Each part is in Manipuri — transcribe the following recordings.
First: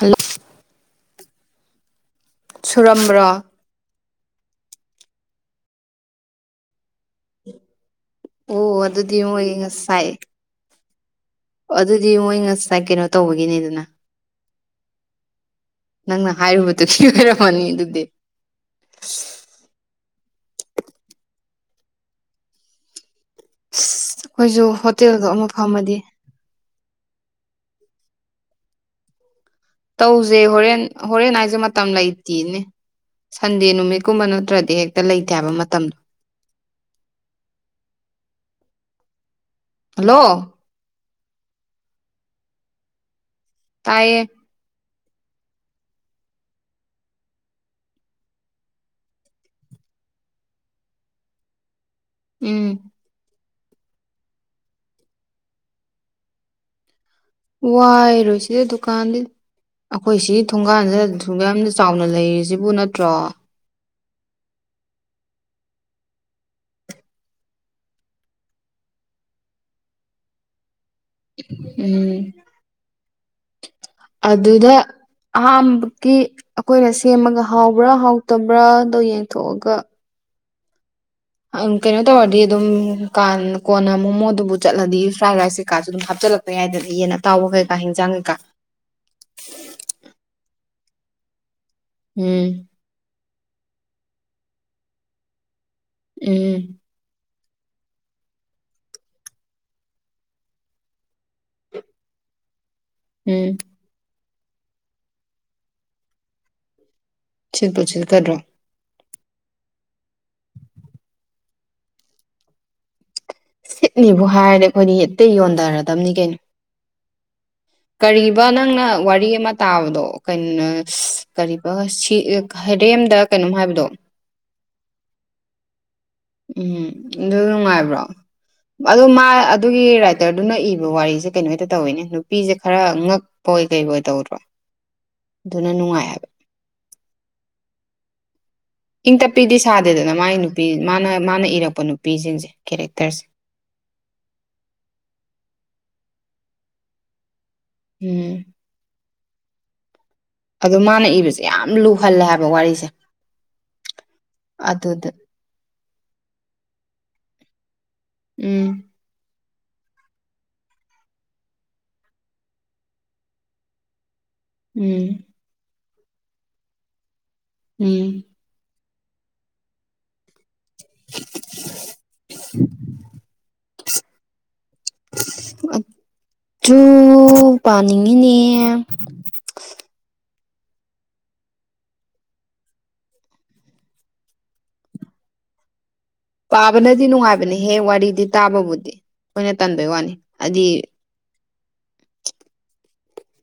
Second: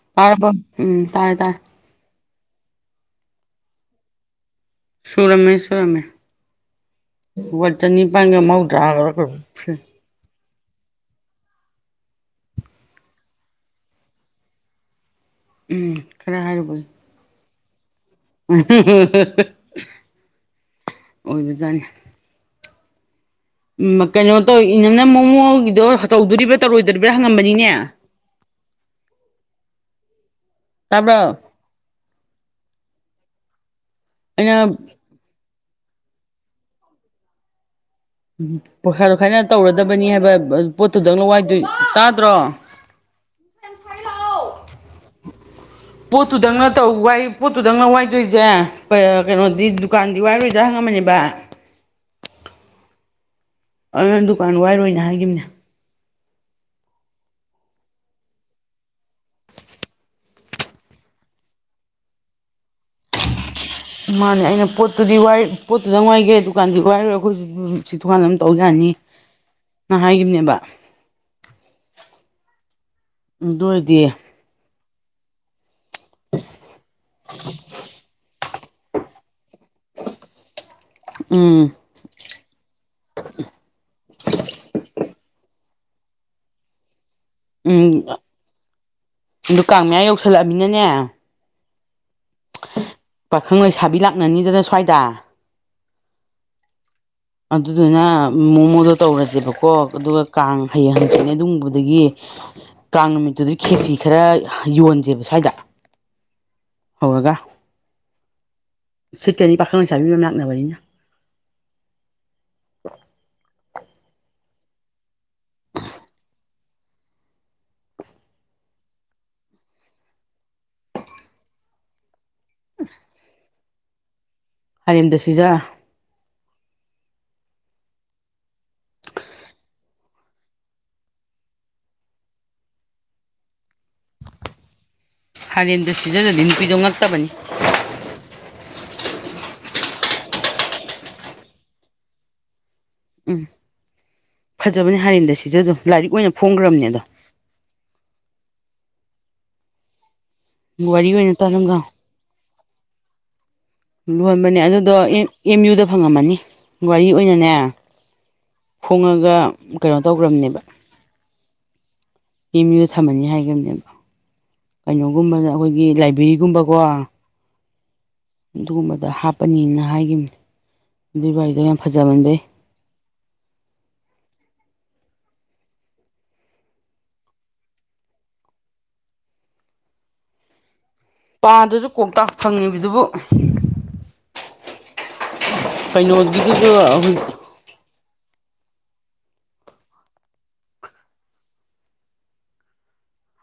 ꯍꯜꯂꯣ ꯇꯥꯔꯕꯣ ꯎꯝ ꯇꯥꯔꯦ ꯇꯥꯔꯦ ꯁꯨꯔꯝꯕ꯭ꯔꯣ ꯁꯨꯔꯝꯃꯦ ꯁꯨꯔꯝꯃꯦ ꯋꯥꯠ ꯆꯅꯤꯄꯥꯟꯒ ꯃꯧꯗ꯭ꯔꯥ ꯑꯣ [unintelligible] ꯑꯗꯨꯗꯤ ꯃꯣꯏ ꯑꯣ ꯑꯗꯨꯗꯤ ꯃꯣꯏ ꯉꯁꯥꯏ ꯀꯩꯅꯣ ꯇꯧꯕꯒꯤꯅꯦ ꯑꯗꯨꯅ ꯎꯝ ꯅꯪꯅ ꯈꯔ ꯍꯥꯏꯔꯨꯕꯒꯤ ꯍꯥꯏꯔꯨꯕꯗꯨꯒꯤ ꯑꯣꯏꯔꯝꯃꯅꯤ ꯑꯗꯨꯗꯤ [unintelligible] ꯑꯣꯏꯕꯖꯥꯠꯅꯤ ꯑꯁ ꯀꯩꯅꯣ ꯑꯩꯈꯣꯏꯁꯨ ꯇꯧꯏ ꯅꯪꯅ ꯍꯣꯇꯦꯜꯗꯣ ꯑꯃ ꯃꯑꯣꯡꯒꯤꯗꯣ ꯐꯝꯃꯗꯤ ꯇꯧꯗꯣꯔꯤꯕ꯭ꯔꯥ ꯇꯧꯔꯣꯏꯗꯣꯔꯤꯕ꯭ꯔꯥ ꯍꯪꯉꯝꯕꯅꯤꯅꯦ ꯇꯧꯁꯦ ꯍꯣꯔꯦꯟ ꯇꯥꯕ꯭ꯔꯣ ꯍꯣꯔꯦꯟ ꯍꯥꯏꯁꯦ ꯃꯇꯝ ꯂꯩꯇꯦꯅꯦ ꯁꯟꯗꯦ ꯅꯨꯃꯤꯠꯀꯨꯝꯕ ꯑꯩꯅ ꯅꯠꯇ꯭ꯔꯗꯤ ꯍꯦꯛꯇ ꯂꯩꯇꯦ ꯍꯥꯏꯕ ꯃꯇꯝ ꯎꯝ ꯄꯣꯈꯥ ꯈꯥꯏꯅꯔ ꯇꯧꯔꯗꯕꯅꯤ ꯍꯜꯂꯣ ꯍꯥꯏꯕ ꯄꯣꯠꯇꯨꯗꯪ ꯋꯥꯏꯗꯣꯏꯗꯨ ꯇꯥꯗ꯭ꯔꯣ ꯇꯥꯏꯌꯦ ꯄꯣꯠꯇꯨꯗꯪꯅ ꯄꯣꯠꯇꯨꯗꯪꯔ ꯋꯥꯏꯗꯣꯏꯁꯦ ꯀꯩꯅꯣꯗꯤ ꯗꯨꯀꯥꯟꯗꯤ ꯋꯥꯏꯔꯣꯏꯗ꯭ꯔꯥ ꯍꯪꯉꯝꯕꯅꯦꯕ ꯎꯝ ꯑꯗꯨꯅ ꯗꯨꯀꯥꯟ ꯋꯥꯏꯔꯣꯏꯅ ꯍꯥꯏꯒꯤꯝꯅꯤ ꯋꯥꯏꯔꯣꯏ ꯁꯤꯗ ꯗꯨꯀꯥꯟꯗꯤ ꯑꯩꯈꯣꯏ ꯁꯤ ꯊꯣꯡꯒꯥꯟꯁꯤꯗ ꯁꯨꯛ ꯌꯥꯝꯅ ꯆꯥꯎꯅ ꯂꯩꯔꯤꯁꯤꯕꯨ ꯅꯠꯇ꯭ꯔꯣ ꯃꯥꯅꯦ ꯑꯩꯅ ꯄꯣꯠꯇꯨꯗꯤ ꯄꯣꯠꯇꯨꯗꯪ ꯋꯥꯏꯒꯦ ꯗꯨꯀꯥꯟꯗꯨꯗꯤ ꯋꯥꯏꯔꯣꯏ ꯑꯩꯈꯣꯏꯁꯨ ꯊꯣꯡꯒꯥꯟꯁꯤꯗ ꯗꯨꯀꯥꯟꯗ ꯑꯗꯨꯝ ꯇꯧ ꯌꯥꯅꯤ ꯅ ꯍꯥꯏꯒꯤꯕꯅꯦꯕ ꯎꯝ ꯗꯣꯏꯗꯤ ꯑꯗꯨꯗ ꯑꯍꯥꯝꯕꯀꯤ ꯑꯩꯈꯣꯏꯅ ꯁꯦꯝꯃꯒ ꯍꯥꯎꯕ꯭ꯔꯥ ꯍꯥꯎꯇꯕ ꯕ꯭ꯔꯥꯗꯣ ꯌꯦꯡꯊꯣꯛꯑꯒ ꯎꯝ ꯀꯩꯅꯣ ꯇꯧꯔꯗꯤ ꯑꯗꯨꯝ ꯀꯥꯟ ꯀꯣꯟꯅ ꯃꯣꯃꯣꯗꯨꯕꯨ ꯆꯠꯂꯗꯤ ꯐ꯭ꯔꯥꯏ ꯔꯥꯏꯁ ꯀꯩꯀꯥꯁꯨ ꯗꯨꯝ ꯍꯥꯞꯆꯤꯜꯂꯛꯄ ꯌꯥꯏꯗꯅ ꯌꯦꯟꯅ ꯇꯥꯎꯕ ꯀꯩꯀꯥ ꯍꯤꯡꯖꯥꯡ ꯀꯩꯀꯥ ꯗꯨ ꯀꯥꯡ ꯃꯌꯥ ꯌꯧꯁꯜꯂꯛꯑꯃꯤꯅꯅꯦ ꯎꯝ ꯄꯥꯈꯪ ꯂꯩꯁꯥꯕꯤ ꯂꯥꯛꯅꯅꯤꯗꯅ ꯁ꯭ꯋꯥꯏꯗ ꯎꯝ ꯑꯗꯨꯗꯨꯅ ꯃꯣꯃꯣꯗꯣ ꯇꯧꯔꯁꯦꯕꯀꯣ ꯑꯗꯨꯒ ꯀꯥꯡ ꯍꯩꯌꯦꯡ ꯍꯪꯆꯤꯠꯅꯦ ꯗꯨꯒꯨꯝꯕꯗꯒꯤ [inaudible] ꯀꯥꯡ ꯅꯨꯃꯤꯠꯇꯨꯗꯤ ꯈꯦꯆꯤ ꯈꯔ ꯌꯣꯟꯖꯦꯕ ꯁ꯭ꯋꯥꯏꯗ ꯍꯧꯔꯒ ꯁꯤꯠꯄꯣ ꯁꯤꯠꯀꯗ꯭ꯔꯣ ꯁꯤꯠꯀꯅꯤ ꯄꯥꯈꯪ ꯂꯩꯁꯥꯥꯕꯤ ꯃꯌꯥꯝ ꯂꯥꯛꯅꯕꯅꯤꯅ ꯁꯤꯠꯅꯤꯕꯨ ꯍꯥꯏꯔꯗꯤ ꯑꯩꯈꯣꯏꯗꯤ ꯍꯦꯛꯇ ꯌꯣꯟꯗꯔꯗꯕꯅꯤ ꯀꯩꯅꯣ ꯀꯔꯤꯕ ꯅꯪꯅ ꯋꯥꯔꯤ ꯑꯃ ꯇꯥꯕꯗꯣ ꯀꯟ ꯅ ꯀꯔꯤꯕ ꯁꯤ ꯍꯥꯔꯦꯝꯗ ꯀꯩꯅꯣꯝ ꯍꯥꯏꯕꯗꯣ ꯍꯔꯦꯝꯗ ꯁꯤꯖꯥ ꯎꯝ ꯑꯗꯨ ꯅꯨꯡꯉꯥꯏꯕ꯭ꯔꯣ ꯑꯗꯣ ꯃꯥ ꯑꯗꯨꯒꯤ ꯔꯥꯏꯇꯔꯗꯨꯅ ꯏꯕ ꯋꯥꯔꯤꯁꯦ ꯀꯩꯅꯣꯗ ꯍꯦꯛꯇ ꯇꯧꯋꯤꯅꯦ ꯅꯨꯄꯤꯁꯦ ꯈꯔ ꯉꯛ ꯀꯣꯏ ꯀꯩ ꯑꯣꯏ ꯇꯧꯗ꯭ꯔꯣ ꯑꯗꯨꯅ ꯍꯥꯔꯦꯝꯗ ꯅꯨꯡꯉꯥꯏ ꯍꯥꯏꯕ ꯁꯤꯖꯥꯗꯗꯤ ꯅꯨꯄꯤꯗꯣ ꯉꯛꯇꯕꯅꯤ ꯏꯪ ꯇꯞꯄꯤꯗꯤ ꯁꯥꯗꯦꯗꯅ ꯃꯥꯒꯤ ꯅꯨꯄꯤ ꯃꯥꯅ ꯃꯥꯅ ꯏꯔꯛꯄ ꯅꯨꯄꯤꯖꯤꯡꯁꯦ ꯀꯦꯔꯦꯛꯇꯔꯁꯦ ꯎꯝ ꯐꯖꯕꯅꯦ ꯍꯥꯏꯔꯦꯝꯗ ꯁꯤꯖꯥ ꯗꯣ ꯂꯥꯏꯔꯤꯛ ꯑꯣꯏꯅ ꯐꯣꯡꯒ꯭ꯔꯕꯅꯦ ꯑꯗꯣ ꯎꯝ ꯑꯗꯣ ꯃꯥꯅ ꯋꯥꯔꯤ ꯑꯣꯏꯅ ꯏꯕꯁꯦ ꯌꯥꯝ ꯇꯥꯔꯝꯗ ꯂꯨꯍꯜꯂꯦ ꯍꯥꯏꯕ ꯋꯥꯔꯤꯁꯦ ꯌꯣꯟꯕꯅꯦ ꯑꯗꯨꯗꯣ ꯑꯗꯨꯗ ꯑꯦ ꯑꯦꯝꯌꯨꯗ ꯐꯪꯉꯝꯃꯅꯤ ꯋꯥꯔꯤ ꯑꯣꯏꯅꯅꯦ ꯎꯝ ꯐꯣꯡꯉ ꯒ ꯀꯩꯅꯣ ꯇꯧꯒ꯭ꯔꯕꯅꯦꯕ ꯑꯦꯝꯌꯨꯗ ꯊꯝꯃꯅꯤ ꯍꯥꯏꯒꯤꯕꯅꯦꯕ ꯎꯝ ꯀꯩꯅꯣꯒꯨꯝꯕꯅ ꯑꯩꯈꯣꯏꯒꯤ ꯂꯥꯏꯕ꯭ꯔꯦꯔꯤꯒꯨꯝꯕꯀꯣ ꯎꯝ ꯑꯗꯨꯒꯨꯝꯕꯗ ꯍꯥꯞꯄꯅꯤꯅ ꯍꯥꯏꯒꯤꯕꯅꯦ ꯑꯗꯨꯏ ꯋꯥꯔꯤꯗꯣ ꯌꯥꯝ ꯐꯖꯃꯟꯕꯩ [inaudible] ꯑꯗꯨꯨ ꯄꯥꯅꯤꯡꯉꯤꯅꯦ ꯄꯥꯗ꯭ꯔꯖꯨ ꯀꯣꯛꯇꯥꯎ ꯐꯪꯉꯤꯕꯗꯨꯕꯨ ꯀꯩꯅꯣ ꯄꯥꯕꯅꯗꯤ ꯅꯨꯡꯉꯥꯏꯕꯅꯦꯍꯦ ꯋꯥꯔꯤꯗꯤ ꯇꯥꯕꯕꯨꯗꯤ ꯈꯣꯏꯅ ꯇꯟꯕꯩ ꯋꯥꯅꯤ ꯍꯥꯏꯗꯤ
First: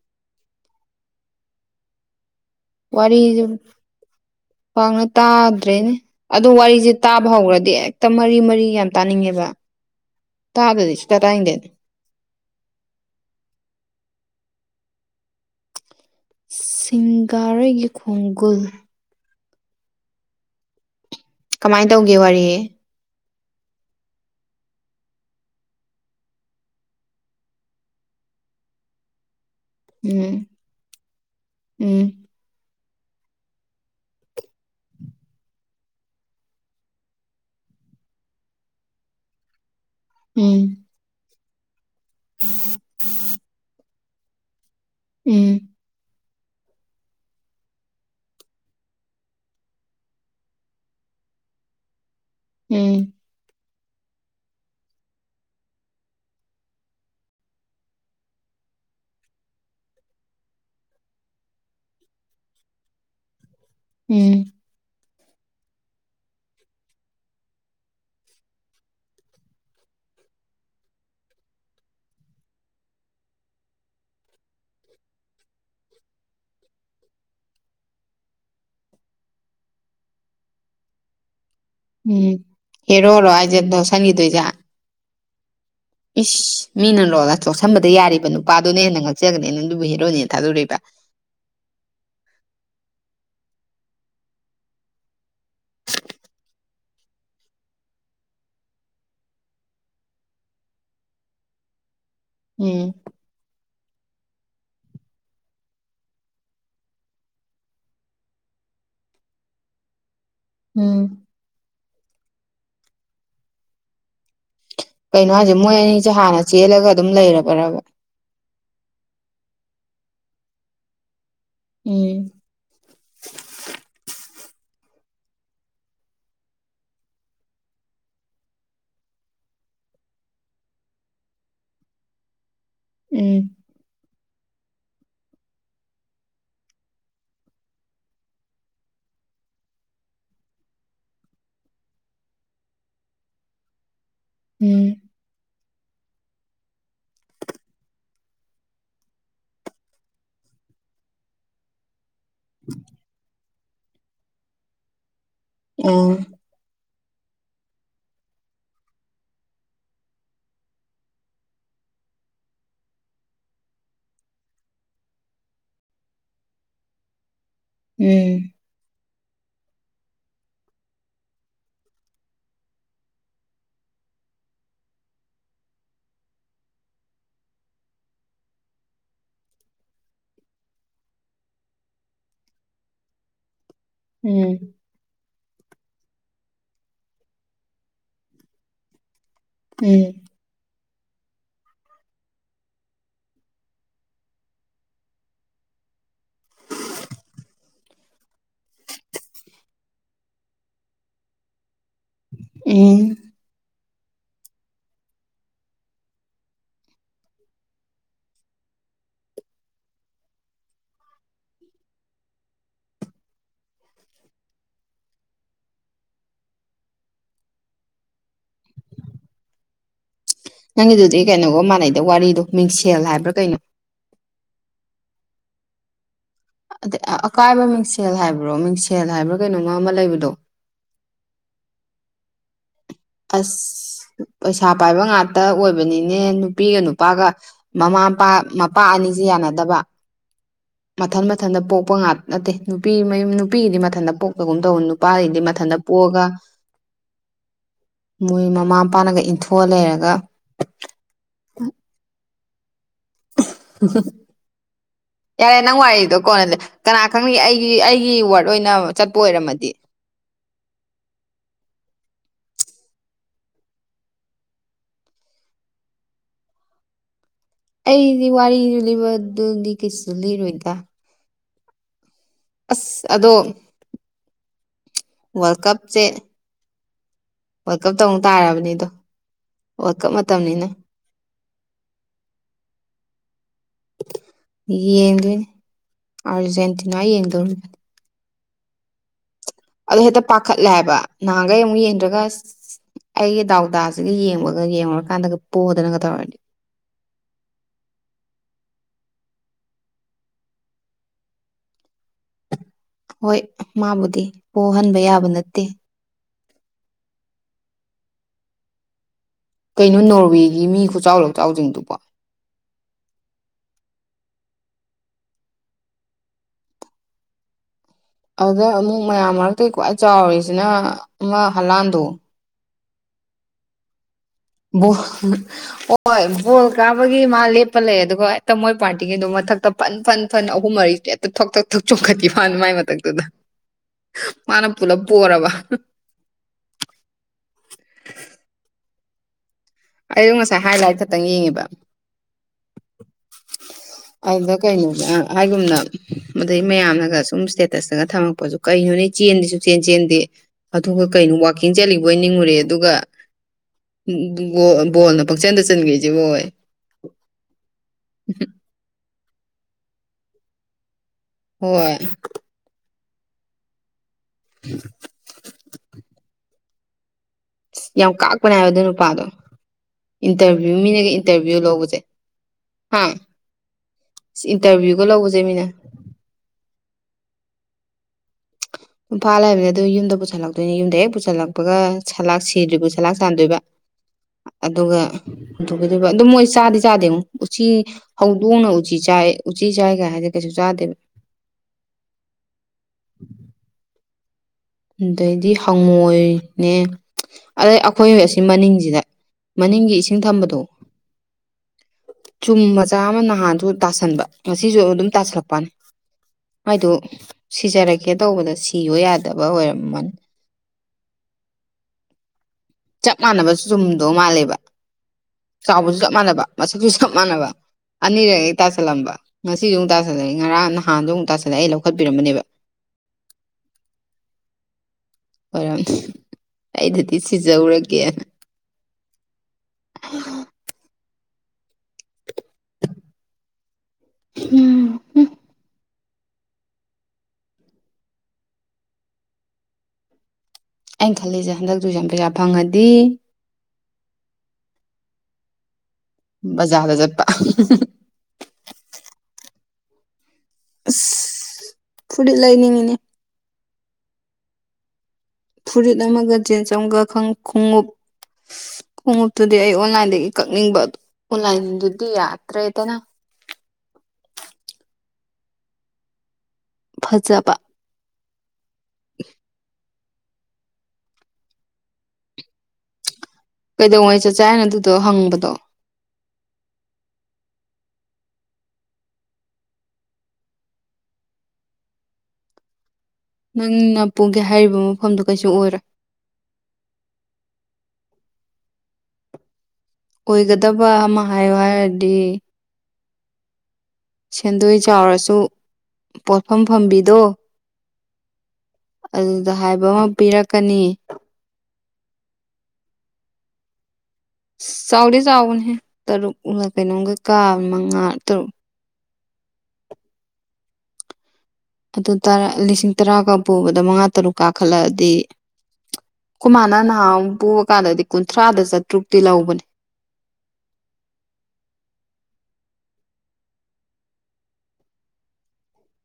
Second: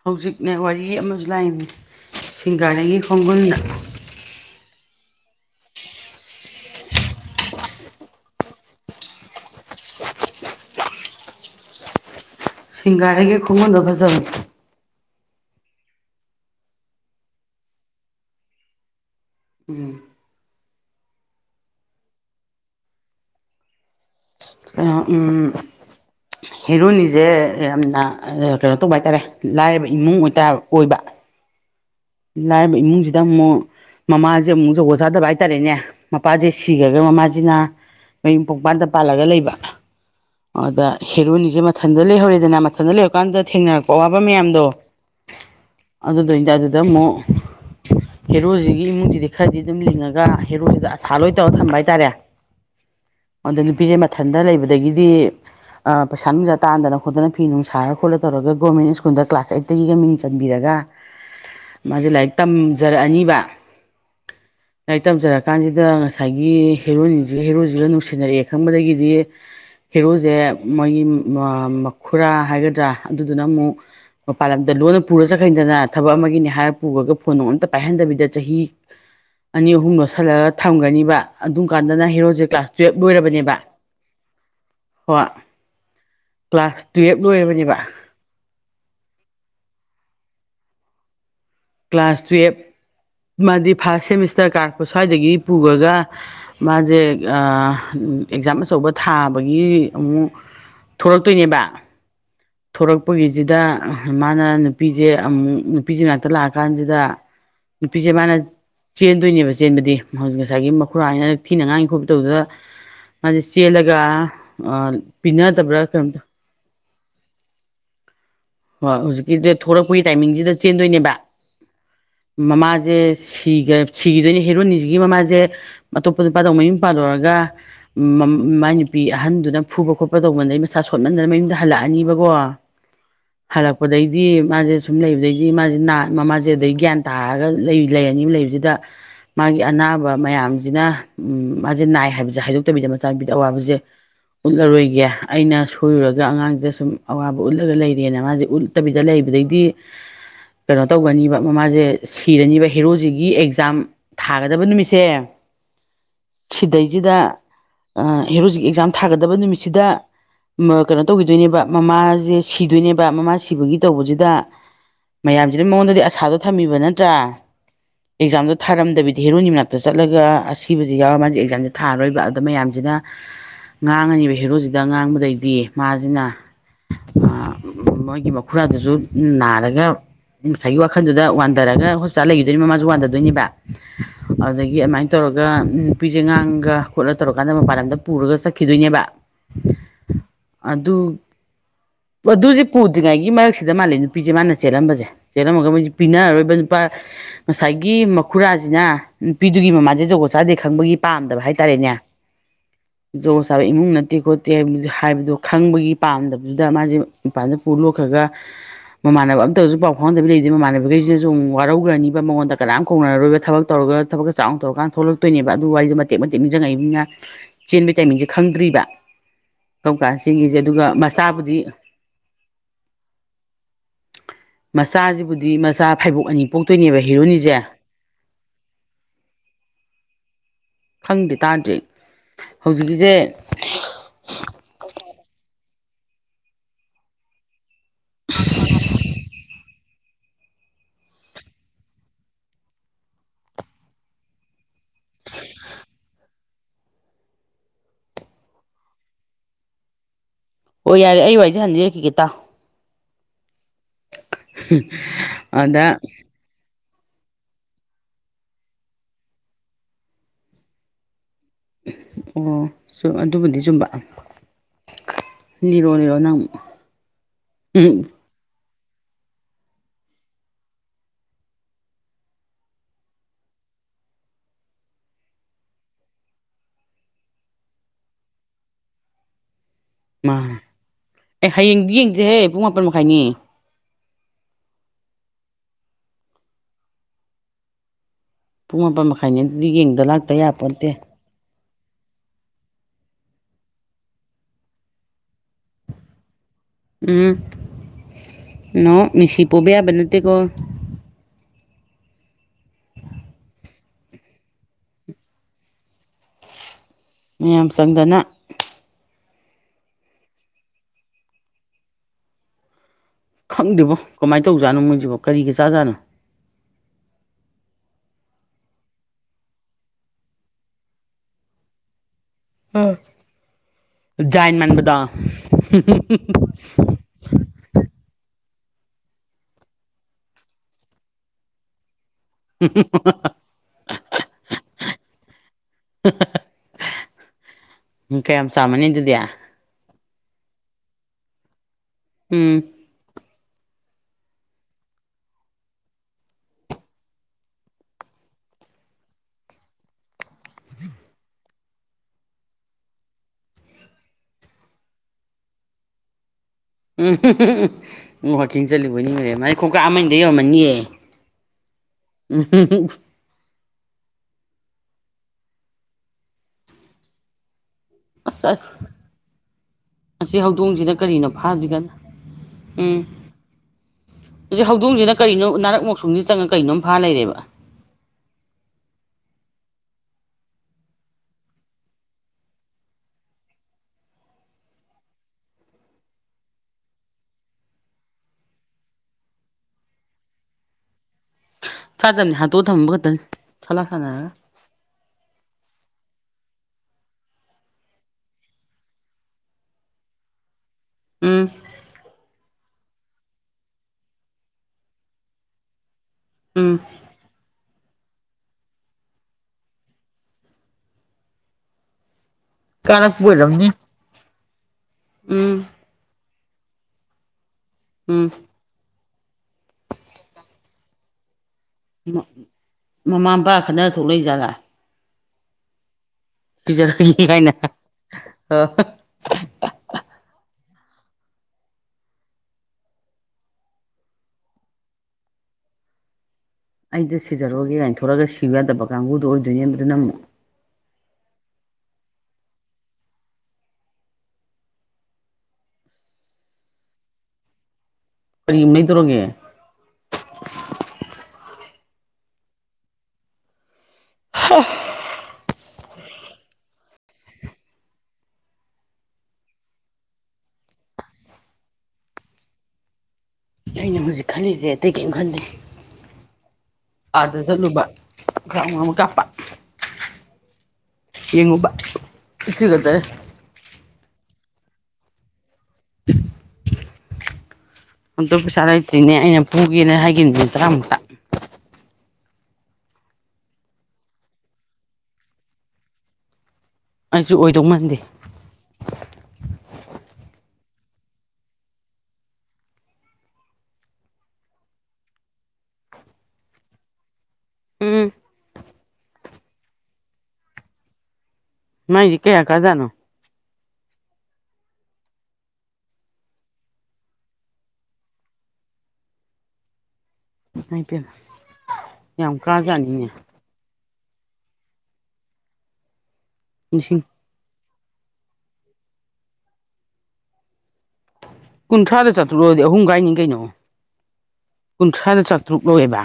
ꯍꯧꯖꯤꯛꯅꯦ ꯋꯥꯔꯤ ꯑꯃꯁꯨ ꯂꯥꯛꯏꯝꯅꯤ ꯋꯥꯔꯤꯖꯨ ꯄꯥꯛꯅ ꯇꯥꯗ꯭ꯔꯦꯅꯦ ꯑꯗꯣ ꯋꯥꯔꯤꯁꯦ ꯇꯥꯕ ꯍꯧꯒ꯭ꯔꯗꯤ ꯍꯦꯛꯇ ꯃꯔꯤ ꯃꯔꯤ ꯌꯥꯝ ꯇꯥꯅꯤꯡꯉꯦꯕ ꯇꯥꯗꯗꯤ ꯁꯨꯛꯇꯥ ꯇꯥꯅꯤꯡꯗꯦ ꯑꯩ ꯁꯤꯡꯒꯥꯔꯩꯒꯤ ꯈꯣꯡꯒꯨꯟꯗꯣ ꯐꯖꯕꯅꯦ ꯁꯤꯡꯒꯥꯔꯩꯒꯤ ꯈꯣꯡꯒꯨꯜ ꯎꯨꯝ ꯀꯃꯥꯏ ꯇꯧꯒꯦ ꯋꯥꯔꯤ꯫ ꯀꯩꯅꯣ ꯎꯝ ꯍꯦꯔꯣꯅꯤꯖꯦ ꯌꯥꯝꯅ ꯀꯩꯅꯣ ꯇꯧꯕ ꯍꯥꯏꯇꯥꯔꯦ ꯂꯥꯏꯔꯕ ꯏꯃꯨꯡ ꯎꯝ ꯑꯣꯏꯇꯕ ꯑꯣꯏꯕ꯫ ꯎꯝ꯫ ꯂꯥꯏꯔꯕ ꯏꯃꯨꯡꯖꯤꯗ ꯑꯃꯨꯛ ꯃꯃꯥꯖꯦ ꯑꯃꯨꯛ ꯖꯨꯒꯣꯠ ꯆꯥꯗꯕ ꯍꯥꯏꯇꯥꯔꯦꯅꯦ ꯃꯄꯥꯖꯦ ꯁꯤꯒ꯭ꯔꯒ ꯃꯃꯥꯖꯤꯅ ꯃꯌꯨꯝ ꯄꯪꯄꯥꯟꯗ ꯄꯥꯜꯂꯒ ꯂꯩꯕ ꯎꯝ ꯑꯗ ꯍꯦꯔꯣꯅꯤꯖꯦ ꯃꯊꯟꯗ ꯂꯩꯍꯧꯔꯦꯗꯅ ꯃꯊꯟꯗ ꯂꯩꯍꯧꯔꯀꯥꯟꯗ ꯊꯦꯡꯅꯔꯛꯄ ꯑꯋꯥꯕ ꯃꯌꯥꯝꯗꯣ꯫ ꯎꯝ꯫ ꯑꯗꯨꯗꯨꯏꯅꯤꯗ ꯑꯗꯨꯗ ꯑꯃꯨꯛ ꯍꯦꯔꯣꯖꯤꯒꯤ ꯏꯃꯨꯡꯖꯤꯗꯤ ꯈꯔꯗꯤ ꯑꯗꯨꯝ ꯂꯤꯡꯉꯒ ꯍꯦꯔꯣꯖꯤꯗ ꯑꯁꯥ ꯂꯣꯏ ꯇꯧꯔ ꯊꯝꯕ ꯍꯥꯏꯇꯥꯔꯦ꯫ ꯎꯝ꯫ ꯑꯗ ꯅꯨꯄꯤꯖꯦ ꯃꯊꯟꯗ ꯂꯩꯕꯗꯒꯤꯗꯤ ꯑ ꯄꯩꯁꯥ ꯅꯨꯡꯖꯥ ꯇꯥꯟꯗꯅ ꯈꯣꯠꯇꯅ ꯐꯤ ꯅꯨꯡ ꯁꯥꯔ ꯈꯣꯠꯂ ꯇꯧꯔꯒ ꯒꯣꯃꯦꯟ ꯁ꯭ꯀꯨꯜꯗ ꯀ꯭ꯂꯥꯁ ꯑꯥꯏꯠꯇꯒꯤꯒ ꯃꯤꯡ ꯆꯟꯕꯤꯔꯒ ꯃꯥꯖꯦ ꯂꯥꯏꯔꯤꯛ ꯇꯝꯖꯔꯛꯑꯅꯤꯕ꯫ ꯎꯝ꯫ ꯂꯥꯏꯔꯤꯛ ꯇꯝꯖꯔꯀꯥꯟꯖꯤꯗ ꯉꯁꯥꯏꯒꯤ ꯍꯦꯔꯣꯏꯟꯖꯤꯒ ꯍꯦꯔꯣꯖꯤꯒ ꯅꯨꯡꯁꯤꯅꯔꯛꯑꯦ ꯈꯪꯕꯗꯒꯤꯗꯤ ꯍꯦꯔꯣꯖꯦ ꯃꯣꯏꯒꯤ ꯑ ꯃꯈꯨꯔꯥ ꯍꯥꯏꯒꯗ꯭ꯔꯥ ꯑꯗꯨꯗꯨꯅ ꯑꯃꯨꯛ ꯃꯄꯥꯟ ꯂꯝꯗ ꯂꯣꯟꯅ ꯄꯨꯔ ꯆꯠꯈ꯭ꯔꯅꯤꯗꯅ꯫ ꯊꯕꯛ ꯑꯃꯒꯤꯅꯦ ꯍꯥꯏꯔ ꯄꯨꯒ꯭ꯔꯒ ꯐꯣꯟꯅꯨꯡ ꯑꯝꯇ ꯄꯥꯏꯍꯟꯗꯕꯤꯗ ꯆꯍꯤ ꯑꯅꯤ ꯑꯍꯨꯝ ꯂꯧꯠꯁꯤꯟꯒ꯭ꯔꯒ ꯊꯝꯒ꯭ꯔꯅꯤꯕ꯫ ꯑꯗꯨꯝꯀꯥꯟꯗꯅ ꯎꯝ ꯍꯦꯔꯣꯖꯦ ꯀ꯭ꯂꯥꯁ ꯇꯨꯌꯦꯞ ꯍꯦꯔꯣꯔꯣ ꯂꯣꯏꯔꯕꯅꯦꯕ ꯍꯥꯏꯁꯦ ꯂꯧꯁꯟꯈꯤꯗꯣꯏꯁꯦ ꯍꯣꯏ꯫ ꯏꯁ ꯀ꯭ꯂꯥꯁ ꯃꯤꯅ ꯇꯨꯌꯦꯜꯞ ꯂꯣꯂ ꯂꯣꯏꯔꯕꯅꯦꯕ ꯆꯣꯠꯁꯟꯕꯗ ꯌꯥꯔꯤꯕ ꯅꯨ ꯄꯥꯗꯨꯅ ꯍꯦꯟꯅ ꯉꯛꯆꯒꯔꯦꯅꯦ ꯑꯗꯨꯕꯨ ꯍꯤꯔꯣꯅꯦꯅ ꯊꯥꯗꯣꯔꯛꯏꯕ꯫ ꯀ꯭ꯂꯥꯁ ꯇꯨꯌꯦꯞ ꯃꯥꯗꯤ ꯐꯥꯁ ꯁꯦꯃꯤꯁꯇꯔ ꯀꯥꯔꯛꯄ ꯁ꯭ꯋꯥꯏꯗꯒꯤ ꯄꯨꯒ꯭ꯔꯒ ꯃꯥꯖꯦ ꯑ ꯑꯦꯛꯖꯥꯝ ꯑꯆꯧꯕ ꯊꯥꯕꯒꯤ ꯑꯃꯨꯛ ꯊꯣꯔꯛꯇꯣꯏꯅꯦꯕ꯫ ꯎꯝ ꯊꯣꯔꯛꯄꯒꯤꯖꯤꯗ ꯃꯥꯅ ꯅꯨꯄꯤꯖꯦ ꯑꯃꯨꯛ ꯅꯨꯄꯤꯖꯤ ꯃꯅꯥꯛꯇ ꯂꯥꯛꯑꯀꯥꯟꯖꯤꯗ ꯅꯨꯄꯤꯖꯦ ꯃꯥꯅ ꯆꯦꯟꯗꯣꯏꯅꯦꯕ ꯆꯦꯟꯕꯗꯤ꯫ [unintelligible] ꯉꯁꯥꯏꯒꯤ ꯎꯝ ꯃꯈꯨꯔꯥ ꯍꯣꯏꯅ ꯊꯤꯅ ꯉꯥꯒꯤ ꯈꯣꯠꯄ ꯇꯧꯕꯗꯨꯗ ꯃꯥꯗꯤ ꯆꯦꯜꯂꯒ ꯑ ꯀꯩꯅꯣ ꯍꯥꯏꯖꯦ ꯃꯣꯏ ꯑꯅꯤꯖꯦ ꯍꯥꯟꯅ ꯆꯦꯜꯂꯒ ꯑꯗꯨꯝ ꯂꯩꯔꯕꯔꯕ꯫ ꯍꯣꯏ ꯍꯧꯖꯤꯛꯀꯤꯗꯦꯠ ꯊꯣꯔꯛꯄꯒꯤ ꯇꯥꯏꯃꯤꯡꯖꯤꯗ ꯆꯦꯟꯗꯣꯏꯅꯦꯕ꯫ ꯎꯝ ꯃꯃꯥꯖꯦ ꯁꯤꯒ ꯁꯤꯒꯤꯗꯣꯏꯅꯤ ꯍꯦꯔꯣꯅꯤ ꯒꯤ ꯃꯃꯥꯖꯦ ꯑꯇꯣꯞꯄ ꯅꯨꯄꯥꯗ ꯑꯃꯨꯛ ꯃꯌꯨꯝ ꯄꯥꯜꯂꯨꯔꯒ ꯃꯥꯝ ꯃꯥꯏ ꯅꯨꯄꯤ ꯑꯍꯟꯗꯨꯅ ꯐꯨꯕ ꯈꯣꯠꯄ ꯇꯧꯕꯗꯩ ꯃꯁꯥ ꯁꯣꯟꯃꯟꯗꯅ ꯃꯌꯨꯝꯗ ꯍꯜꯂꯛꯑꯅꯤꯕꯀꯣ꯫ ꯎꯝ꯫ ꯍꯜꯂꯛꯄꯗꯩꯗꯤ ꯃꯥꯖꯦ ꯁꯨꯝ ꯂꯩꯕꯗꯩꯗꯤ ꯃꯥꯖꯤ ꯅꯥ ꯃꯥꯖꯤ ꯑꯗꯩ ꯒ꯭ꯌꯥꯟ ꯇꯥꯔꯒ ꯂꯩꯔꯅꯤ ꯂꯩ ꯖꯤꯗ ꯃꯥꯒꯤ ꯑꯅꯥꯕ ꯃꯌꯥꯝꯖꯤꯅ ꯃꯥꯖꯦ ꯅꯥꯏ ꯍꯥꯏꯕꯖꯦ ꯍꯥꯏꯗꯣꯛꯇꯕꯤꯗ ꯃꯆꯥꯅꯨꯄꯤꯗ ꯑꯋꯥꯕꯤꯖꯦ [inaudible] ꯎꯠꯂꯔꯣꯏꯒꯦ ꯑꯩꯅ ꯁꯣꯏꯔꯨꯔꯒ ꯑꯉꯥꯡꯖꯤꯗ ꯁꯨꯝ ꯑꯋꯥꯕ ꯎꯠꯂꯒ ꯂꯩ [unintelligible] ꯅ ꯃꯥꯖꯦ ꯎꯠꯇꯕꯤꯗ ꯂꯩꯕꯗꯩꯗꯤ ꯀꯩꯅꯣ ꯇꯧꯒ꯭ꯔꯅꯤꯕ ꯃꯃꯥꯖꯦ ꯁꯤꯔꯅꯤꯕ ꯍꯦꯔꯣꯖꯤꯒꯤ ꯑꯦꯛꯖꯥꯝ ꯊꯥꯒꯗꯕ ꯅꯨꯃꯤꯠꯁꯦ꯫ ꯑꯥ꯫ ꯁꯤꯗꯩꯖꯤꯗ ꯍꯦꯔꯣꯖꯤ ꯑꯦꯛꯖꯥꯝ ꯊꯥꯒꯗꯕ ꯅꯨꯃꯤꯠꯁꯤꯗ ꯀꯩꯅꯣ ꯇꯧꯈꯤꯗꯣꯏꯅꯦꯕ ꯃꯃꯥꯖꯦ ꯁꯤ ꯁꯤꯗꯣꯏꯅꯦꯕ ꯃꯃꯥ ꯁꯤꯕꯒꯤ ꯇꯧꯕꯁꯤꯗ ꯃꯌꯥꯝꯁꯤꯅ ꯃꯉꯣꯟꯗꯗꯤ ꯑꯁꯥꯗ ꯊꯝꯃꯤꯕ ꯅꯠꯇ꯭ꯔꯥ ꯎꯝ ꯑꯦꯛꯖꯥꯝꯗꯣ ꯊꯥꯔꯝꯗꯕꯤꯗꯤ ꯍꯦꯔꯣꯟꯅꯤ ꯃꯅꯥꯛꯇ ꯆꯠꯂꯒ ꯑꯁꯤꯕꯁꯤ ꯌꯥꯎꯔꯒ ꯃꯥꯁꯦ ꯑꯦꯛꯖꯥꯝꯁꯦ ꯊꯥꯔꯔꯣꯏꯕ ꯑꯗ ꯃꯌꯥꯝꯁꯤꯅ ꯉꯥꯡꯉꯅꯤꯕ ꯍꯦꯔꯣꯁꯤꯗ ꯉꯥꯡꯕꯗꯩꯗꯤ ꯃꯥꯁꯤꯅ ꯃꯣꯏꯒꯤ ꯃꯈꯨꯔꯥꯗꯨꯁꯨ ꯅꯥꯔꯒ ꯉꯁꯥꯏꯒꯤ ꯋꯥꯈꯜꯗꯨꯗ ꯋꯥꯟꯊꯔꯒ ꯍꯣꯁꯄꯤꯇꯥꯜ ꯂꯩꯈꯤꯗꯣꯏꯅꯤ ꯃꯃꯥꯁꯨ ꯋꯥꯟꯊꯗꯣꯏꯅꯦꯕ ꯎꯝ ꯑꯗꯨꯗꯒꯤ ꯑꯗꯨꯃꯥꯏ ꯇꯧꯔꯒ ꯅꯨꯄꯤꯁꯦ ꯉꯥꯡꯉ ꯈꯣꯠꯂ ꯇꯧꯔꯀꯥꯟꯗ ꯃꯄꯥꯟ ꯂꯝꯗ ꯄꯨꯔꯒ ꯆꯠꯈꯤꯗꯣꯏꯅꯦꯕ ꯎꯝ ꯑꯗꯨ ꯑꯗꯨꯗꯤ ꯄꯨꯗ꯭ꯔꯤꯉꯩꯒꯤ ꯃꯔꯛꯁꯤꯗ ꯃꯥꯜꯂꯦ ꯅꯨꯄꯤꯁꯦ ꯃꯥꯅ ꯆꯦꯜꯂꯝꯝꯕꯁꯦ ꯆꯦꯜꯂꯝꯃꯒ ꯃꯣꯏꯁꯦ ꯄꯤꯅꯔꯔꯣꯏꯕ ꯅꯨꯄꯥ ꯉꯁꯥꯏꯒꯤ ꯃꯈꯨꯔꯥꯁꯤꯅ ꯅꯨꯄꯤꯗꯨꯒꯤ ꯃꯃꯥꯥꯁꯦ ꯖꯒꯣꯠ ꯆꯥꯗꯦ ꯈꯪꯕꯒꯤ ꯄꯥꯝꯗꯕ ꯍꯥꯏꯇꯥꯔꯦꯅꯦ ꯎꯝ ꯖꯣꯒꯣꯠ ꯆꯥꯕ ꯏꯃꯨꯡ ꯅꯠꯇꯦ ꯈꯣꯠꯇꯦ ꯍꯥꯏꯕ ꯍꯥꯏꯕꯗꯣ ꯈꯪꯕꯒꯤ ꯄꯥꯝꯗꯕꯗꯨꯗ ꯃꯥꯁꯦ ꯏꯄꯥꯥꯟꯗ ꯄꯨꯔ ꯂꯣꯛꯈ꯭ꯔꯒ ꯃꯃꯥꯟꯅꯕ ꯑꯝꯇꯁꯨ ꯄꯥꯎ ꯐꯥꯎꯍꯗꯕꯤ ꯂꯩꯗꯦ ꯃꯃꯥꯟꯅꯕꯈꯩꯁꯤꯅꯁꯨꯨꯝ ꯋꯥꯔꯧꯈ꯭ꯔꯅꯤꯕ ꯃꯉꯣꯟꯗ ꯀꯅꯥꯝ ꯀꯧꯅꯔꯣꯏꯕ ꯊꯕꯛ ꯇꯧꯔꯒ ꯊꯕꯛꯀ ꯆꯥꯎꯅ ꯇꯧꯔꯀꯥꯟꯗ ꯊꯣꯛꯂꯛꯇꯣꯏꯅꯦꯕ ꯑꯗꯨ ꯋꯥꯔꯤꯗꯣ ꯃꯇꯦꯛ ꯃꯇꯦꯛ ꯅꯤꯡꯁꯤꯡꯉꯛꯏꯅꯤꯅ ꯆꯦꯟꯕꯒꯤ ꯇꯥꯏꯃꯤꯡꯁꯦ ꯈꯪꯗ꯭ꯔꯤꯕ ꯀꯧꯀꯥꯟ ꯆꯦꯟꯒꯤꯁꯦ ꯑꯗꯨꯒ ꯅꯪꯒꯤꯗꯨꯗꯤ ꯃꯆꯥꯕꯨꯗꯤ ꯀꯩꯅꯣꯒ ꯃꯥꯟꯅꯩꯗ ꯋꯥꯔꯤꯗꯣ ꯃꯤꯡꯁꯦꯜ ꯍꯥꯏꯕ꯭ꯔꯥ ꯀꯩꯅꯣ ꯃꯆꯥꯁꯤꯕꯨꯗꯤ ꯃꯆꯥ ꯐꯩꯕꯣꯛ ꯑꯅꯤ ꯄꯣꯛꯇꯣꯏꯅꯦꯕ ꯍꯤꯔꯣꯅꯤꯁꯦ ꯁꯦꯜ ꯍꯥꯏꯕ꯭ꯔꯣ ꯃꯤꯡꯁꯦꯜ ꯍꯥꯏꯕ꯭ꯔꯥ ꯀꯩꯅꯣꯝꯃ ꯑꯃ ꯂꯩꯕꯗꯣ ꯈꯪꯗꯦ ꯇꯥꯔꯗꯔꯤ ꯑꯩ ꯍꯧꯖꯤꯛꯀꯤꯁꯦ ꯑꯁ ꯄꯩꯁꯥ ꯄꯥꯏꯕ ꯉꯥꯛꯇ ꯑꯣꯏꯕꯅꯤꯅꯦ ꯅꯨꯄꯤꯒ ꯅꯨꯄꯥꯒ ꯃꯃꯥ ꯃꯄꯥ ꯃꯄꯥ ꯑꯅꯤꯁꯦ ꯌꯥꯅꯗꯕ ꯃꯊꯟ ꯃꯊꯟꯇ ꯄꯣꯛꯄ ꯉꯥꯛ ꯅꯠꯇꯦ ꯅꯨꯄꯤ ꯃꯌꯨꯝ ꯅꯨꯄꯤꯒꯤꯗꯤ ꯃꯊꯟꯇ ꯄꯣꯛꯇꯒꯨꯝ ꯇꯧꯕ ꯅꯨꯄꯥꯒꯤꯗꯤ ꯃꯊꯟꯇ ꯄꯣꯛꯑꯒ ꯃꯣꯏ ꯃꯃꯥ ꯃꯄꯥꯅꯒ ꯏꯟꯊꯣꯛꯑ ꯂꯩꯔꯒ ꯑꯣ ꯌꯥꯔꯦ ꯑꯩ ꯋꯥꯔꯤꯖꯦ ꯍꯥꯟꯅ ꯂꯤꯔꯛꯈꯤꯒꯦ ꯇꯥꯎ ꯌꯥꯔꯦ ꯅꯪ ꯑꯗ ꯋꯥꯗꯣ ꯀꯣꯟꯅꯅꯦ ꯀꯅꯥ ꯈꯪꯅꯒꯦ ꯑꯩꯒꯤ ꯑꯩꯒꯤ ꯋꯥꯔꯗ ꯑꯣꯏꯅ ꯆꯠꯄ ꯑꯣꯏꯔꯝꯃꯗꯤ ꯑꯣ ꯆꯨꯝ ꯑꯗꯨꯕꯨꯗꯤ ꯆꯨꯝꯕ ꯂꯤꯔꯣ ꯂꯤꯔꯣ ꯅꯪ ꯎꯝ ꯑꯩꯗꯤ ꯋꯥꯔꯤꯗꯨ ꯂꯤꯕꯗꯨꯗꯤ ꯀꯩꯁꯨ ꯂꯤꯔꯣꯏꯗ ꯑꯁ ꯑꯗꯣ ꯋꯥꯔꯜ ꯀꯞꯁꯦ ꯋꯥꯠꯀꯞ ꯇꯃꯨꯛ ꯇꯥꯔꯕꯅꯤꯗꯣ ꯋꯥꯠꯀꯞ ꯃꯥ ꯃꯇꯝꯅꯤꯅ ꯑꯦ ꯍꯌꯦꯡꯗꯤ ꯌꯦꯡꯖꯦꯍꯦ ꯄꯨꯡ ꯃꯥꯄꯟ ꯃꯈꯥꯏꯅꯤ ꯌꯦꯡꯗꯣꯏꯅꯦ ꯑꯥꯔꯖꯦꯟꯇꯤꯅꯥ ꯌꯦꯡꯗꯣꯏꯅꯤ ꯄꯨꯡ ꯃꯥꯄꯟ ꯃꯈꯥꯏꯅꯤꯗꯤ ꯌꯦꯡꯗ ꯂꯥꯛꯇ ꯌꯥꯄꯣꯟꯇꯦ ꯅꯥꯍꯥꯟꯒꯩ ꯑꯃꯨꯛ ꯌꯦꯟꯗ꯭ꯔꯒ ꯑꯩꯒꯤ ꯗꯥꯎꯗꯥꯁꯤꯒ ꯌꯦꯡꯕꯒ ꯌꯦꯡꯉꯨꯔꯀꯥꯟꯗꯒ ꯄꯣꯗꯅꯒ ꯇꯧꯔꯅꯤ ꯎꯝ ꯅꯣ ꯅꯨꯡꯁꯤ ꯄꯣꯕ ꯌꯥꯕ ꯅꯠꯇꯦꯀꯣ ꯍꯣꯏ ꯃꯥꯕꯨꯗꯤ ꯄꯣꯍꯟꯕ ꯌꯥꯕ ꯅꯠꯇꯦ ꯃꯌꯥꯝ ꯆꯪꯗꯅ ꯀꯩꯅꯣ ꯅꯣꯔꯋꯦꯒꯤ ꯃꯤ ꯈꯨꯆꯥꯎ ꯂꯛꯆꯥꯎꯁꯤꯡꯗꯨꯕꯣ ꯈꯪꯗꯦꯕꯣ ꯀꯃꯥꯏ‌ ꯇꯧ ꯖꯥꯠꯅꯣ ꯃꯣꯏꯁꯤꯕꯣ ꯀꯔꯤꯒ ꯆꯥꯖꯥꯅꯣ ꯑꯗꯨꯗ ꯑꯃꯨꯛ ꯃꯌꯥꯝ ꯃꯔꯛꯇꯒꯤ ꯈ꯭ꯋꯥꯏ ꯆꯥꯎꯔꯤꯁꯤꯅ ꯑꯃ ꯍꯂꯥꯟꯗꯣ ꯎꯝ ꯖꯥꯏꯟ ꯕꯣꯜ ꯃꯥꯟꯕꯗ‌ꯣ ꯒꯤ ꯃꯥ ꯂꯦꯞꯄ ꯂꯩꯌꯦ ꯑꯗꯨꯒ ꯍꯦꯛꯇ ꯃꯣꯏ ꯄꯥꯔꯇꯤꯒꯩꯗꯣ ꯃꯊꯛꯇ ꯐꯟ ꯐꯟ ꯐꯟ ꯑꯍꯨꯝ ꯃꯔꯤ ꯍꯦꯛꯇ ꯊꯛ ꯊꯛ ꯊꯛ ꯆꯣꯡꯈꯠꯈꯤꯕ ꯍꯅꯤ ꯃꯥꯏ ꯃꯊꯛꯇꯨꯗ ꯃꯥꯅ ꯄꯨꯂꯞ ꯄ‌ꯣꯔꯕ ꯀꯌꯥꯝ ꯆꯥꯎꯔꯝꯃꯅꯤ ꯑꯗꯨꯗꯤ ꯑꯩꯗꯣ ꯉꯁꯥꯏ ꯍꯥꯏꯂꯥꯏꯠ ꯈꯛꯇꯪ ꯌꯦꯡꯉꯦꯕ ꯎꯝ ꯑꯗꯨꯗ ꯀꯩꯅꯣꯅ ꯍꯥꯏꯒꯨꯝꯅ ꯃꯗꯩ ꯃꯌꯥꯝꯅꯒ ꯁꯨꯝ ꯏꯁꯇꯦꯇꯁꯇꯒ ꯊꯝꯃꯛꯄꯁꯨ ꯀꯩꯅꯣꯅꯤ ꯆꯦꯟꯗꯤꯁꯨ ꯆꯦꯟ ꯆꯦꯟꯗꯦ ꯑꯗꯨꯒ ꯀꯩꯅꯣ ꯋꯥꯛꯀꯤꯡ ꯆꯠꯂꯤꯕ‌ꯣꯏ ꯅꯤꯡꯉꯨꯔꯦ ꯑꯗꯨꯒ ꯕꯣꯜ ꯕꯣꯜꯅ ꯄꯛꯆꯟꯗ ꯆꯟꯒꯔꯤꯁꯤꯕꯣꯏꯌ‌ꯦ ꯋꯥꯛꯀꯤꯡ ꯆꯠꯂꯤꯕ‌ꯣꯏ ꯅꯤꯡꯉꯨꯔ‌ꯦ ꯃꯥꯥꯏ ꯈꯣꯡꯀꯥꯝ ꯑꯃꯅꯤꯗ ꯌꯧꯔꯝꯃꯅꯤꯌꯦ ꯍꯣꯏ [unintelligible] [unintelligible] ꯌꯥꯝ ꯑꯁ ꯀꯥꯛꯄꯅꯦ ꯍꯥꯏꯕ ꯑꯗꯨ ꯑꯁ ꯅꯨꯄꯥꯗꯣ ꯑꯁꯤ ꯏꯟꯇꯔꯚꯤꯌꯨ ꯍꯧꯗꯣꯡꯁꯤꯅ ꯃꯤꯅꯒ ꯀꯔꯤꯅꯣ ꯏꯟꯇꯔꯚꯤꯌꯨ ꯐꯥꯗ꯭ꯔꯤ ꯀꯥꯟꯅ ꯂꯧꯕꯁꯦ ꯎꯝ ꯍꯥꯥꯡ ꯏꯁ ꯏꯟꯇꯔꯚꯤꯌꯨꯒ ꯂꯧꯕꯁꯦ ꯃꯤꯅ ꯊꯨꯟꯗꯩ ꯆꯪꯉꯒ ꯀꯩꯅꯣꯝ ꯐꯥ ꯂꯩꯔꯦꯕ [inaudible] ꯐꯥ ꯂꯩꯕꯅꯦ ꯑꯗꯨ ꯌꯨꯝꯗ ꯄꯨꯁꯤꯜꯂꯛꯇ‌ꯣꯏꯅꯤ ꯌꯨꯝꯗ ꯍ‌ꯦꯛꯄꯨꯁꯤꯜꯂꯛꯄꯒ ꯁꯂꯥꯛ ꯁꯤꯗꯔꯤꯕꯨ ꯁꯂꯥꯛꯁꯥꯟꯗ‌ꯣꯏꯕ ꯑꯗꯨꯒ ꯍꯨꯟꯇ‌ꯣꯛꯈꯤꯗ‌ꯣꯏꯕ ꯑꯗꯨꯝ ꯃꯣꯏ ꯆꯥꯗꯤ ꯆꯥꯗꯦꯉ‌ꯣ ꯎꯆꯤ ꯍꯧꯗꯣꯡꯅ ꯎꯆꯤ ꯆꯥꯏ ꯎꯆꯤ ꯆꯥꯏꯒꯥꯏ ꯍꯥꯏꯁꯦ ꯀꯩꯁꯨ ꯆꯥꯗꯦꯕ ꯆꯥꯗꯝꯅꯦ ꯍꯥꯠꯇ‌ꯣꯛꯑ ꯊꯝꯃꯝꯕ ꯈꯛꯇꯅꯤ ꯁꯂꯥꯛ ꯁꯥꯟꯅꯔꯒ ꯑꯗꯩꯗꯤ ꯍꯪꯉꯣꯏꯅꯦ ꯑꯗꯩ ꯑꯩꯈꯣꯏ ꯑꯁꯤ ꯃꯅꯤꯡꯁꯤꯗ ꯃꯅꯤꯡꯒꯤ ꯏꯁꯤꯡ ꯊꯝꯕꯗꯣ ꯎꯝ ꯆꯨꯝ ꯃꯆꯥ ꯑꯃ ꯅꯍꯥꯟꯁꯨ ꯇꯥꯁꯟꯕ ꯉꯁꯤꯁꯨ ꯑꯗꯨꯝ ꯇꯥꯁꯜꯂꯛꯄꯥꯏꯅꯤ ꯎꯝ ꯃꯥꯏꯗꯨ ꯁꯤꯖꯔꯒ‌ꯦ ꯇꯧꯕꯗ ꯁꯤꯌꯣ ꯌꯥꯗꯕ ꯑꯣꯏꯔꯝꯃꯅꯤ ꯆꯞ ꯀꯥꯔꯛꯄ ꯃꯥꯟꯅꯕ ꯑꯣꯏꯔꯝꯅꯤ ꯆꯨꯝꯗ‌ꯣ ꯃꯥꯜꯂꯦꯕ ꯎꯝ ꯆꯥꯎꯕꯁꯨ ꯆꯞ ꯃꯥꯟꯅꯕ ꯃꯁꯛꯁꯨ ꯆꯞ ꯃꯥꯟꯅꯕ ꯎꯝ ꯑꯅꯤꯔꯩ ꯇꯥꯁꯜꯂꯝꯕ ꯉꯁꯤꯁꯨ ꯑꯃꯨꯛ ꯇꯁꯤꯜꯂꯛꯏ ꯉꯔꯥꯡ ꯅꯍꯥꯟꯖꯨ ꯑꯃꯨꯛ ꯇꯁꯤꯜꯂꯛꯏ ꯑꯩ ꯂꯧ ꯃꯃꯥ ꯃꯄꯥꯒ ꯈꯠꯅꯒ ꯊꯣꯛꯂꯛꯏꯖꯥꯠꯂꯥ ꯑꯣꯏꯔꯝ ꯑꯩꯗꯗꯤ ꯁꯤꯖꯔꯒꯦ ꯀꯥꯏꯅ ꯁꯤꯖꯧꯔꯒꯦꯅ [unintelligible] [unintelligible] ꯎꯝ ꯑꯩꯗ ꯁꯤꯖꯧꯔꯨꯔꯒꯦ ꯒꯥꯏꯅꯊ‌ꯣꯔ‌ꯑꯒ ꯁꯤꯌꯨ ꯌꯥꯗꯕ ꯀꯥꯡꯕꯨꯗ‌ꯣ ꯑꯣꯏꯗꯣꯏꯅꯦꯕꯗꯨꯅ ꯑꯃꯨꯛ ꯑꯩꯅ ꯈꯜꯂꯤꯁꯦ ꯍꯟꯗꯛ ꯇꯨꯁꯟ ꯄꯩꯁꯥ ꯐꯪꯉꯗꯤ ꯕꯖꯥꯔꯗ ꯆꯠꯄ ꯀꯔꯤ ꯑꯃꯨꯛ ꯂꯩꯗꯣꯔꯒꯦ ꯑꯁ ꯐꯨꯔꯤꯠ ꯂꯩꯅꯤꯡꯉꯤꯅꯦ ꯍꯥ ꯐꯨꯔꯤꯠ ꯑꯃꯒ ꯖꯤꯟꯁ ꯑꯃꯒ [inaudible] ꯈ‌ꯣꯡꯎꯞ ꯈꯣꯡꯎꯞꯇꯨꯗꯤ ꯑꯩ ꯑꯣꯟꯂꯥꯏꯟꯗꯒꯤ ꯀꯛꯅꯤꯡꯕ ꯑꯗꯨ ꯑꯣꯟꯂꯥꯏꯟꯗꯨꯗꯤ ꯌꯥꯗ꯭ꯔꯦꯗꯅ ꯑꯩꯅ ꯍꯧꯖꯤꯛ ꯈꯜꯂꯤꯁꯦ ꯑꯇꯩ ꯀꯔꯤꯝ ꯈꯟꯗꯦ ꯑꯥꯗ ꯐꯖꯕ ꯆꯠꯂꯨꯕ [inaudible] ꯒꯔꯥꯎ ꯑꯃ ꯀꯥꯞꯄꯥ ꯌꯦꯉꯨꯕ ꯉꯁꯤꯒꯠꯇꯍꯦ ꯀꯩꯗꯧꯉꯩ ꯆꯠꯆꯦ ꯍꯥꯏꯅꯣ ꯑꯗꯨꯗꯣ ꯍꯪꯕꯗꯣ ꯑꯝꯇ ꯄꯩꯁꯥ ꯂꯩꯇ꯭ꯔꯤꯅꯦ ꯑꯩꯅ ꯄꯨꯒꯦꯅ ꯍꯥꯏꯈꯤꯕꯅꯤꯅꯦ ꯇꯔꯥꯃꯨꯛꯇ ꯅꯪꯅ ꯄꯨꯒꯦ ꯍꯥꯏꯔꯤꯕ ꯃꯐꯝꯗꯨ ꯀꯩꯁꯨ ꯑꯣꯏꯔꯣꯏ ꯑꯩꯁꯨ ꯑꯣꯏꯗꯧ ꯃꯥꯟꯗꯦ ꯑꯣꯏꯒꯗꯕ ꯑꯃ ꯍꯥꯏꯌꯣ ꯍꯥꯏꯔꯗꯤ ꯁꯦꯟꯗꯣꯏ ꯆꯥꯎꯔꯁꯨ ꯄꯣꯠꯐꯝ ꯐꯝꯕꯤꯗꯣ ꯎꯝ ꯑꯗꯨꯗ ꯍꯥꯏꯕ ꯑꯃ ꯄꯤꯔꯛꯀꯅꯤ ꯃꯥꯥꯏꯗꯤ ꯀꯩꯌꯥ ꯀꯥꯖꯥꯠꯅꯣ ꯆꯥꯎꯗꯤ ꯆꯥꯎꯕꯅꯦꯍ ꯇꯔꯨꯛꯒ ꯀꯩꯅꯣꯝꯒ ꯀꯥ ꯃꯉꯥ ꯇꯔꯨꯛ ꯏꯃꯥꯏ ꯄꯦꯝꯃ ꯌꯥꯝ ꯑꯗꯨꯇꯔꯦ ꯂꯤꯁꯤꯡ ꯀꯥꯖꯥꯠꯅꯤꯅꯦ ꯇꯔꯥꯒ ꯄꯨꯕꯗ ꯃꯉꯥ ꯇꯔꯨꯛ ꯀꯥꯈꯠꯂꯛꯑꯗꯤ ꯈꯨꯃꯥꯅ ꯂꯤꯁꯤꯡ ꯅꯍꯥ ꯄꯨꯛ ꯀꯥꯟꯗꯗꯤ ꯀꯨꯟꯊ꯭ꯔꯥꯗ ꯆꯥꯇ꯭ꯔꯨꯛꯇꯤ ꯂꯧꯕꯅꯦ ꯀꯨꯟꯊ꯭ꯔꯥꯗ ꯆꯠꯇ꯭ꯔꯨꯔꯗꯤ ꯑꯍꯨꯝ ꯀꯥꯏꯅꯤ ꯀꯩꯅꯣ ꯀꯨꯟꯊ꯭ꯔꯥꯗ ꯆꯥꯇ꯭ꯔꯨꯛ ꯂꯧꯑꯦꯕ